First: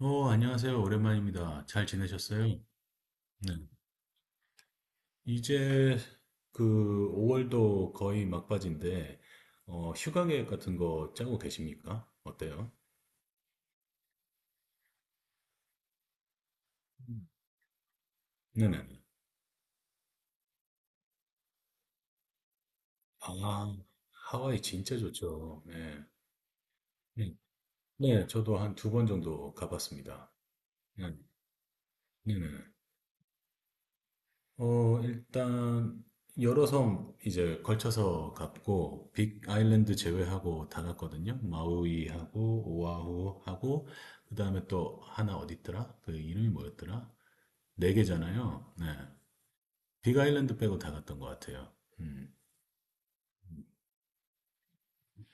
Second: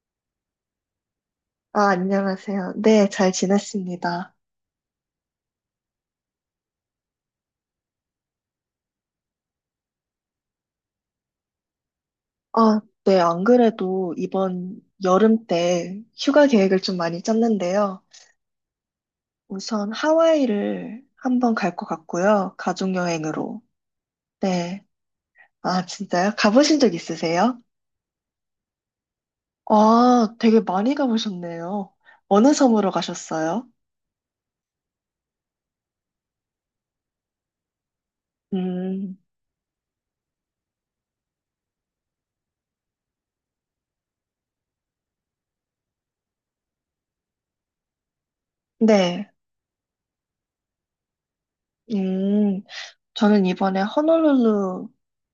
안녕하세요. 오랜만입니다. 잘 아, 지내셨어요? 안녕하세요. 네, 잘 네. 지냈습니다. 이제 그 5월도 거의 막바지인데, 휴가 계획 같은 거 짜고 계십니까? 어때요? 아, 네, 안 그래도 이번 여름 때 휴가 계획을 좀 많이 음. 짰는데요. 네네. 우선 하와이를 한번 갈 것 같고요. 가족 여행으로. 아, 하와이 네. 진짜 좋죠. 아, 네. 진짜요? 가보신 적 네. 있으세요? 네, 저도 한 두 번 정도 가봤습니다. 아, 되게 많이 네. 가보셨네요. 어느 네네. 섬으로 가셨어요? 일단 여러 섬 이제 걸쳐서 갔고 음, 빅 아일랜드 제외하고 다 갔거든요. 마우이하고 오아후하고 그다음에 또 하나 어디 있더라? 그 이름이 뭐였더라? 네 개잖아요. 네. 네. 빅 아일랜드 빼고 다 갔던 것 같아요. 음. 음, 저는 이번에 호놀룰루를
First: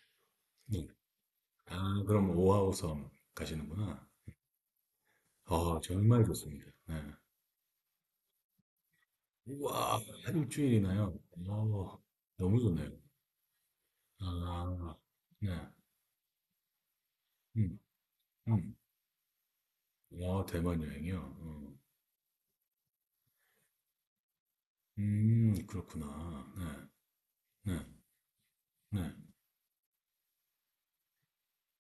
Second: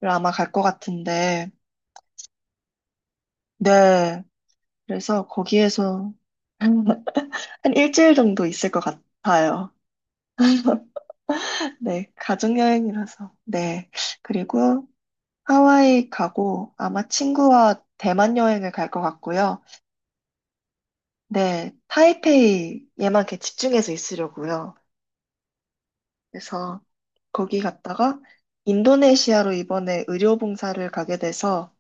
아마 갈 것 네. 같은데, 아, 그럼 오아후 섬 가시는구나. 네. 그래서 아, 거기에서 정말 좋습니다. 네. 한 일주일 정도 있을 것 같아요. 우와, 한 일주일이나요? 어, 네, 너무 좋네요. 가족여행이라서. 네. 그리고 아, 네. 하와이 가고 아마 음, 친구와 대만 여행을 음. 갈 것 같고요. 와, 대만 여행이요? 네, 어. 타이페이에만 이렇게 집중해서 있으려고요. 그렇구나. 그래서 거기 네, 네, 갔다가 네, 인도네시아로 이번에 의료봉사를 가게 돼서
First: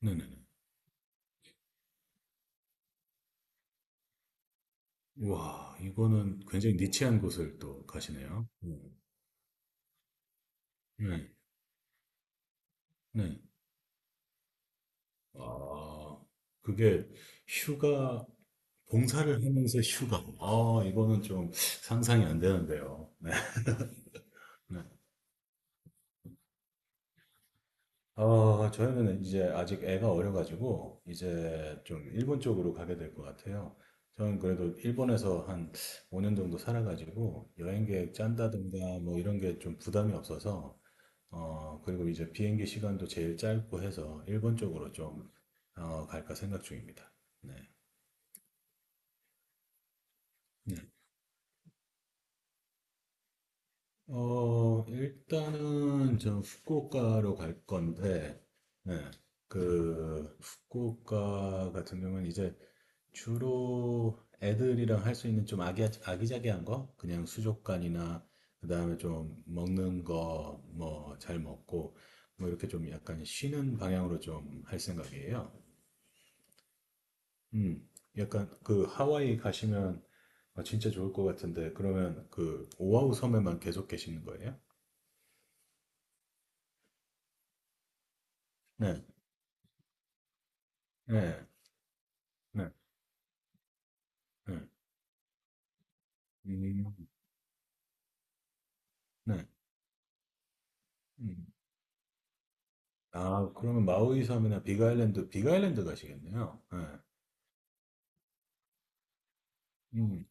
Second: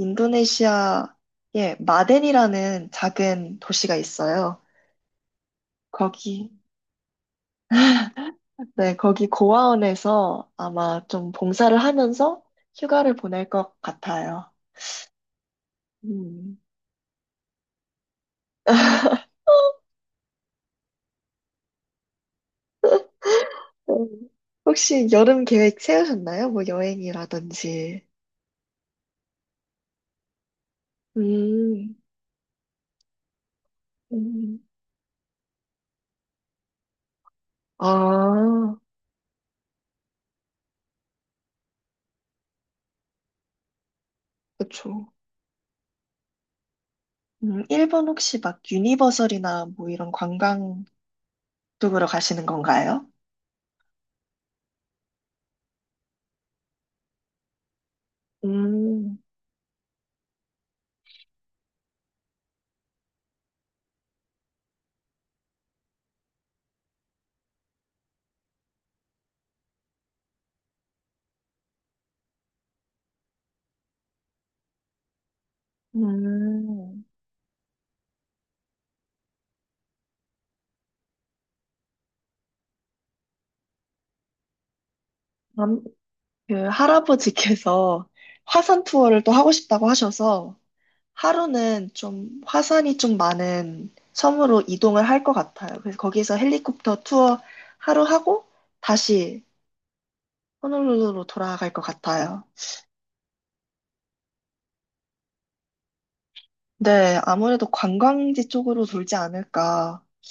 네, 네, 네. 마덴이라는 작은 도시가 있어요. 와, 이거는 거기, 굉장히 니치한 곳을 또 가시네요. 네, 거기 고아원에서 아마 네, 좀 봉사를 하면서 휴가를 네. 보낼 것 같아요. 아, 음. 그게 휴가, 봉사를 하면서 휴가. 아, 이거는 좀 상상이 안 되는데요. 네, 음. 네. 혹시 여름 계획 세우셨나요? 뭐 여행이라든지. 저희는 이제 아직 애가 어려가지고 이제 음, 좀 일본 쪽으로 가게 될 것 같아요. 저는 음. 그래도 일본에서 한 5년 정도 살아가지고 여행 계획 아, 짠다든가 뭐 이런 게 좀 부담이 없어서 그리고 이제 비행기 시간도 제일 짧고 해서 일본 쪽으로 그쵸. 좀 갈까 생각 중입니다. 네. 일본 혹시 막 유니버설이나 뭐 이런 네. 관광 쪽으로 가시는 건가요? 일단은 저 후쿠오카로 갈 건데 네. 음, 그 후쿠오카 같은 경우는 이제 주로 애들이랑 할 수 있는 좀 아기자기한 거? 그냥 수족관이나, 그 다음에 좀 먹는 거, 뭐, 잘 먹고, 뭐, 이렇게 좀 약간 쉬는 방향으로 좀 할 생각이에요. 음. 음, 약간 그 하와이 가시면 아, 진짜 좋을 것 같은데, 그러면 그 오아후 섬에만 계속 계시는 거예요? 남- 그 할아버지께서 화산 네, 투어를 또 하고 싶다고 하셔서 네, 하루는 좀 네, 화산이 좀 많은 네. 섬으로 이동을 할 것 같아요. 그래서 거기서 헬리콥터 음, 투어 하루 하고 다시 네. 호놀룰루로 음. 돌아갈 것 같아요. 아, 그러면 마우이 섬이나 빅아일랜드 가시겠네요. 네. 네, 아무래도 관광지 쪽으로 돌지 않을까 음.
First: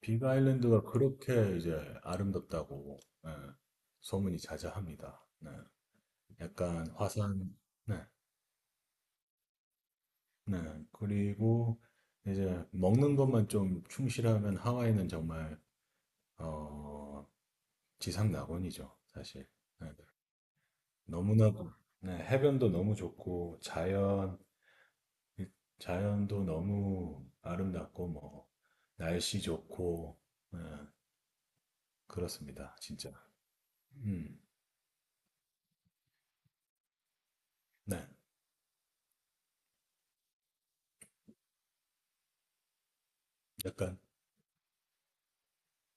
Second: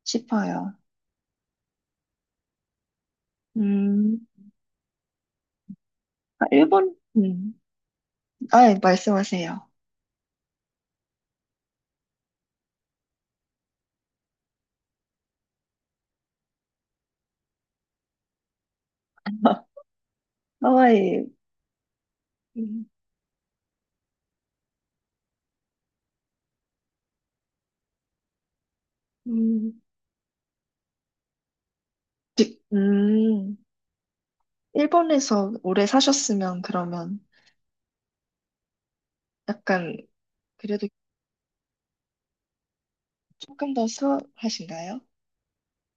빅 싶어요. 아일랜드가 그렇게 이제 아름답다고 네, 음, 소문이 자자합니다. 네, 아, 약간 일본? 화산, 네, 아, 예, 말씀하세요. 네. 그리고 이제 먹는 것만 좀 충실하면 하와이는 정말 어, 지상 낙원이죠, 사실. 네, 하와이. 너무나도 네, 해변도 음, 너무 좋고 자연도 너무 아름답고 뭐 날씨 음, 좋고 네, 지- 그렇습니다, 진짜. 음, 음, 일본에서 오래 사셨으면 그러면 네, 약간 그래도 조금 더 약간 수월하신가요?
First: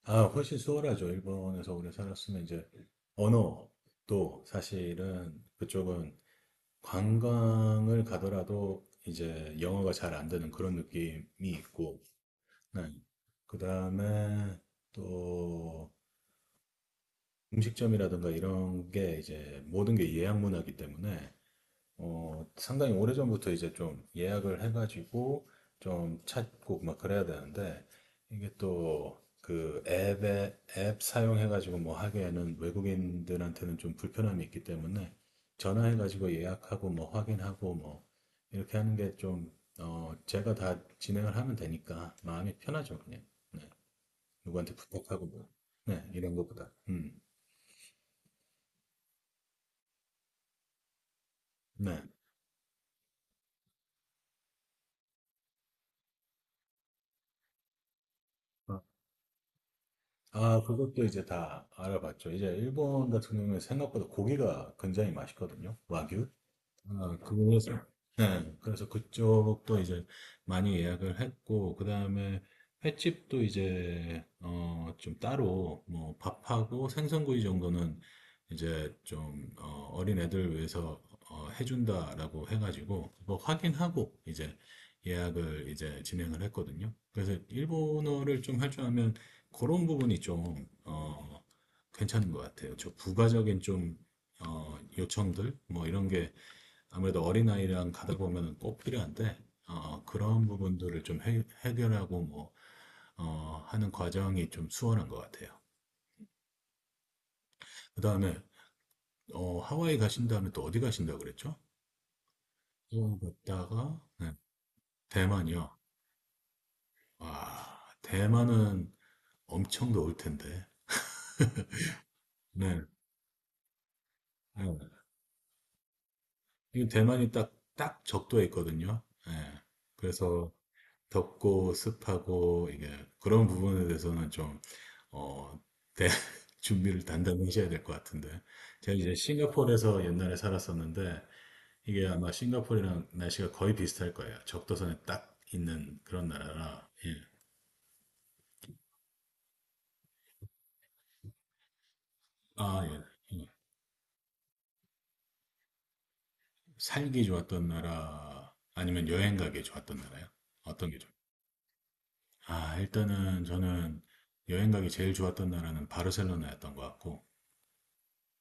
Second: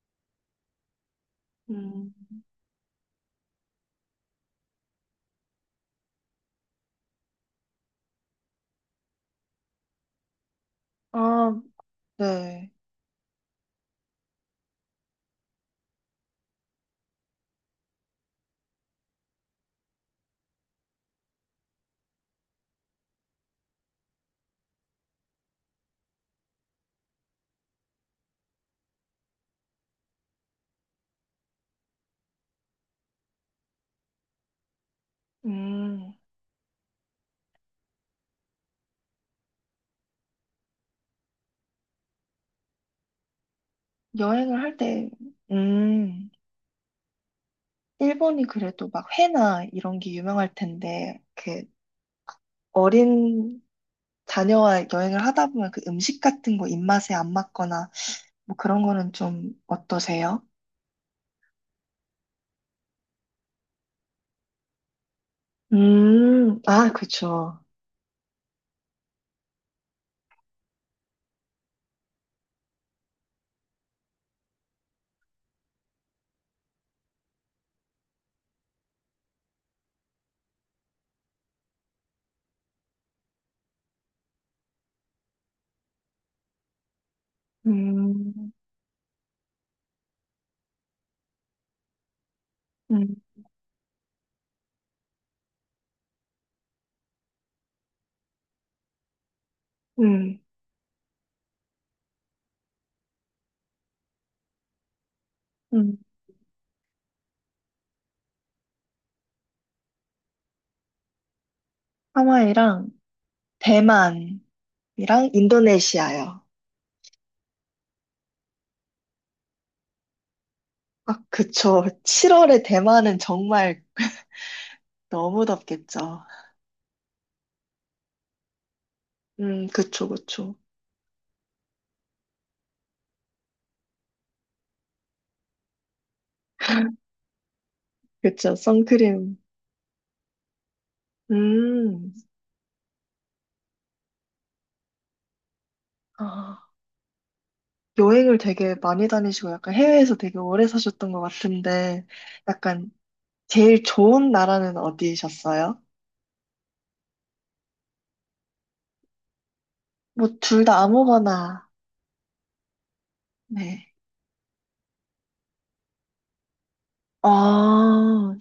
아, 훨씬 수월하죠. 일본에서 오래 음. 살았으면 이제 언어도 사실은 그쪽은 관광을 가더라도 이제 영어가 잘 안 되는 그런 느낌이 아, 있고, 네. 네. 그다음에 또 음식점이라든가 이런 게 이제 모든 게 예약 문화이기 때문에 상당히 오래전부터 이제 좀 예약을 해가지고 좀 찾고 막 그래야 되는데 이게 또 그 앱에 앱 사용해가지고 뭐 하기에는 외국인들한테는 좀 불편함이 있기 때문에 음, 전화해가지고 예약하고 뭐 확인하고 뭐 이렇게 하는 게 좀, 제가 다 진행을 하면 되니까 마음이 편하죠, 그냥. 네. 여행을 할 누구한테 때, 부탁하고 뭐. 네, 음, 이런 것보다. 일본이 그래도 막 회나 이런 게 유명할 텐데, 이렇게 네. 어린 자녀와 여행을 하다 보면 그 음식 같은 거 입맛에 안 맞거나, 뭐 그런 거는 좀 어떠세요? 아, 그것도 이제 다 알아봤죠. 이제 일본 같은 경우에 생각보다 고기가 굉장히 맛있거든요. 와규. 아, 아, 그쵸. 그래서, 네, 네. 그래서 그쪽도 이제 많이 예약을 했고, 그 다음에 횟집도 이제, 좀 따로, 뭐, 밥하고 생선구이 정도는 이제 좀, 어린 애들 위해서, 해준다라고 해가지고, 그거 확인하고 이제 예약을 이제 진행을 했거든요. 그래서 일본어를 음, 좀 할 줄 알면 그런 부분이 좀, 괜찮은 것 같아요. 저 음, 부가적인 좀, 요청들, 뭐 이런 게 아무래도 어린아이랑 가다 보면은 꼭 필요한데, 음, 그런 부분들을 좀 해결하고 뭐, 하는 과정이 좀 수월한 것 같아요. 음. 그 다음에, 하와이 가신 다음에 또 어디 가신다고 그랬죠? 하와이랑 또 갔다가, 네, 대만이랑 대만이요. 인도네시아요. 와, 대만은 엄청 더울 텐데. 아, 그쵸. 7월에 네, 대만은 정말 네. 너무 덥겠죠. 이 대만이 딱, 딱 적도에 있거든요. 네. 그쵸, 그래서 그쵸. 덥고 습하고, 이게, 그런 부분에 대해서는 좀 어, 대, 준비를 단단히 하셔야 될 것 같은데. 그쵸, 제가 이제 선크림. 싱가포르에서 옛날에 살았었는데, 이게 음. 아마 싱가포르랑 날씨가 거의 비슷할 거예요. 적도선에 딱 있는 그런 아, 나라라, 예. 여행을 되게 많이 다니시고 약간 해외에서 되게 오래 사셨던 것 같은데 아, 약간 예. 예. 제일 좋은 나라는 어디셨어요? 살기 좋았던 나라, 아니면 여행 가기 좋았던 뭐 나라요? 둘 다 어떤 게 좋아요? 아무거나. 아, 일단은 네. 저는 여행 가기 제일 좋았던 나라는 바르셀로나였던 것 같고, 아,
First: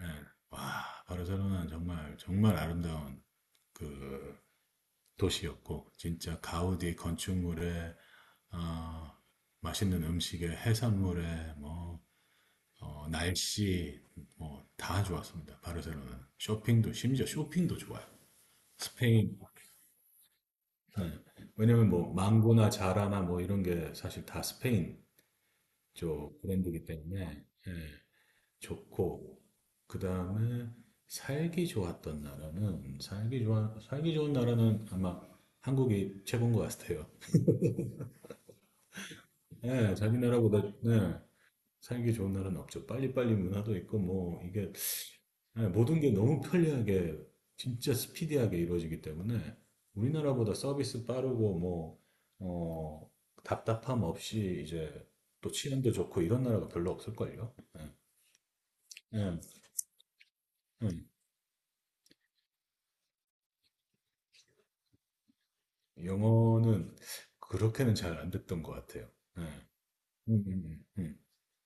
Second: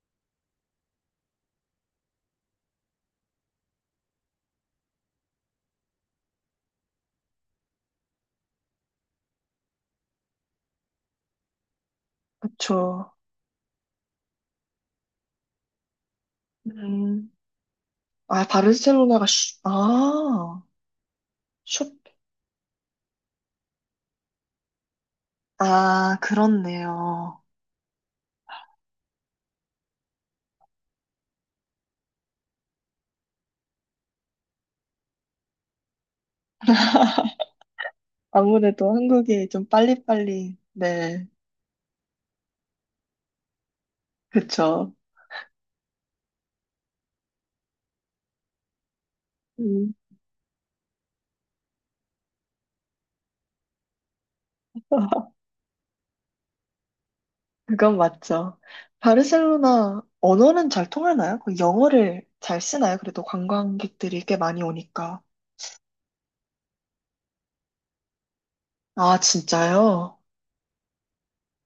예. 와, 바르셀로나는 정말, 정말 아름다운 그 도시였고 진짜 가우디 건축물에 어, 맛있는 음식에 해산물에 뭐 그쵸. 날씨 뭐 다 좋았습니다. 바르셀로나는 쇼핑도 심지어 음. 쇼핑도 좋아요. 아, 바르셀로나가 스페인 아, 네. 왜냐면 슈, 뭐 망고나 자라나 뭐 이런 게 사실 다 스페인 아, 쪽 브랜드이기 그렇네요. 때문에 예, 좋고 그 다음에 살기 좋았던 나라는 살기 좋은 나라는 아마 한국이 최고인 것 같아요. 아무래도 한국이 좀 예, 자기 빨리빨리, 나라보다 네, 네. 살기 좋은 나라는 없죠. 빨리빨리 문화도 있고 뭐 이게 그쵸. 예, 모든 게 너무 편리하게 진짜 스피디하게 이루어지기 때문에 음. 우리나라보다 서비스 빠르고 뭐 어, 답답함 없이 이제 또 치안도 좋고 이런 나라가 별로 없을걸요. 예, 그건 맞죠. 예, 바르셀로나 언어는 잘 음. 통하나요? 그 영어를 잘 쓰나요? 그래도 관광객들이 꽤 많이 오니까. 영어는 그렇게는 잘 안 됐던 것 같아요. 아, 예, 진짜요? 음, 음, 음.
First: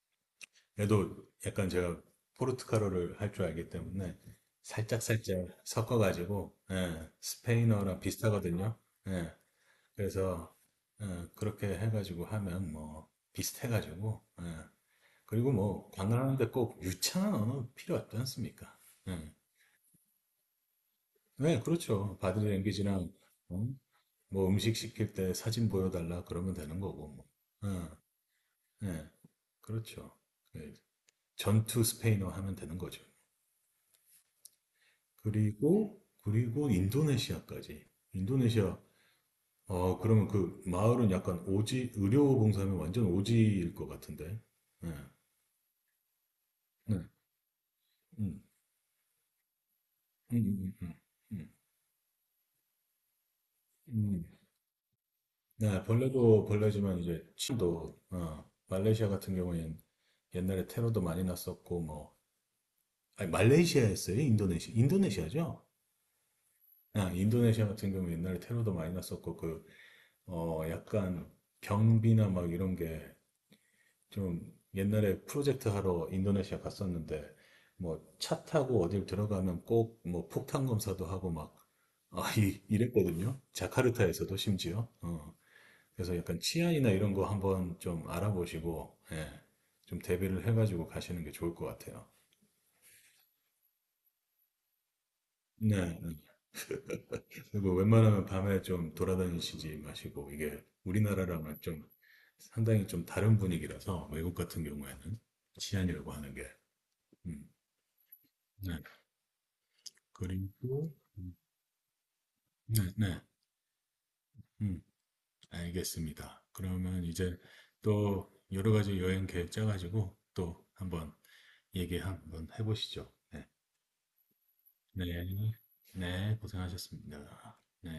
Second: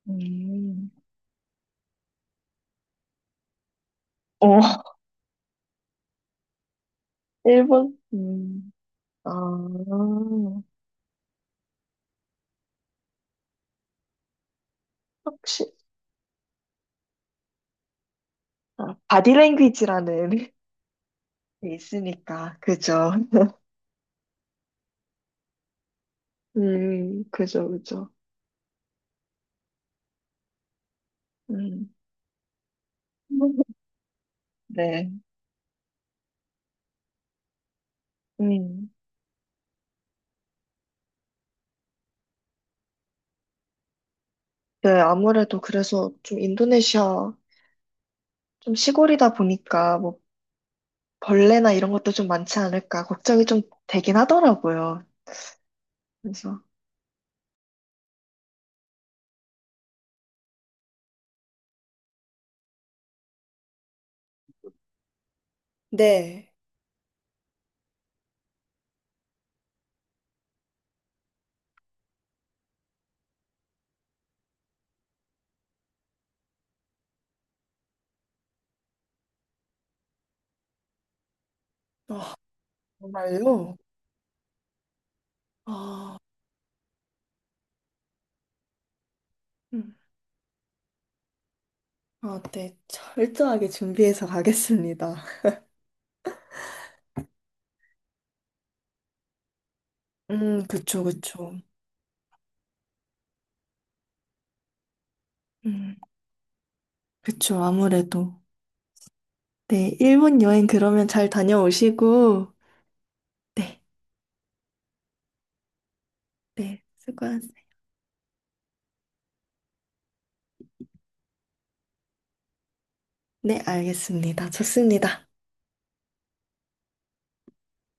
음, 그래도 약간 제가 포르투갈어를 할 줄 알기 때문에 어, 살짝살짝 섞어가지고 예, 일본, 스페인어랑 비슷하거든요. 아, 예, 그래서 예, 그렇게 해가지고 하면 뭐 비슷해가지고 예, 그리고 혹시, 뭐 관광하는데 꼭 유창한 언어 필요 없지 않습니까? 아, 예. 바디랭귀지라는 네, 게 그렇죠. 있으니까, 그죠? 바디랭귀지랑 어? 뭐 음식 시킬 때 사진 보여달라 그러면 되는 거고 뭐. 그죠, 그죠. 예, 예, 그렇죠. 예, 전투 음, 스페인어 하면 되는 거죠. 네, 그리고 인도네시아까지. 인도네시아, 음. 아, 그러면 그 마을은 약간 오지, 의료봉사하면 완전 오지일 것 같은데. 네, 네. 아무래도 그래서 좀 네. 인도네시아, 음, 좀 시골이다 보니까, 뭐 음, 음, 음, 음, 벌레나 이런 것도 좀 많지 않을까 걱정이 좀 되긴 음. 하더라고요. 네, 벌레도 그래서 벌레지만 이제 침도, 말레이시아 같은 경우엔 옛날에 테러도 많이 났었고, 뭐, 아니, 말레이시아였어요? 인도네시아? 인도네시아죠? 네. 아, 인도네시아 같은 경우 옛날에 테러도 많이 났었고, 그, 약간 경비나 막 이런 게 좀 옛날에 프로젝트 하러 인도네시아 갔었는데 뭐 차 타고 어딜 들어가면 꼭 뭐 폭탄 검사도 하고 막 아, 아, 이랬거든요. 정말요? 자카르타에서도 심지어. 그래서 아, 약간 치안이나 이런 거 한번 좀 알아보시고 예, 음. 좀 대비를 해가지고 가시는 게 좋을 것 같아요. 아, 네. 참 철저하게 준비해서 가겠습니다. 네. 네. 그리고 웬만하면 밤에 좀 돌아다니시지 마시고 이게 그쵸, 그쵸. 우리나라랑은 좀 상당히 좀 다른 분위기라서 외국 같은 경우에는 음, 치안이라고 하는 게 음, 그쵸, 아무래도. 네. 네, 일본 그리고 여행 그러면 잘 다녀오시고, 네, 네, 네, 음, 알겠습니다. 네, 그러면 이제 수고하세요. 또 여러 가지 여행 계획 짜가지고 또 한번 얘기 한번 해보시죠. 네, 네, 알겠습니다. 네, 좋습니다. 네, 고생하셨습니다.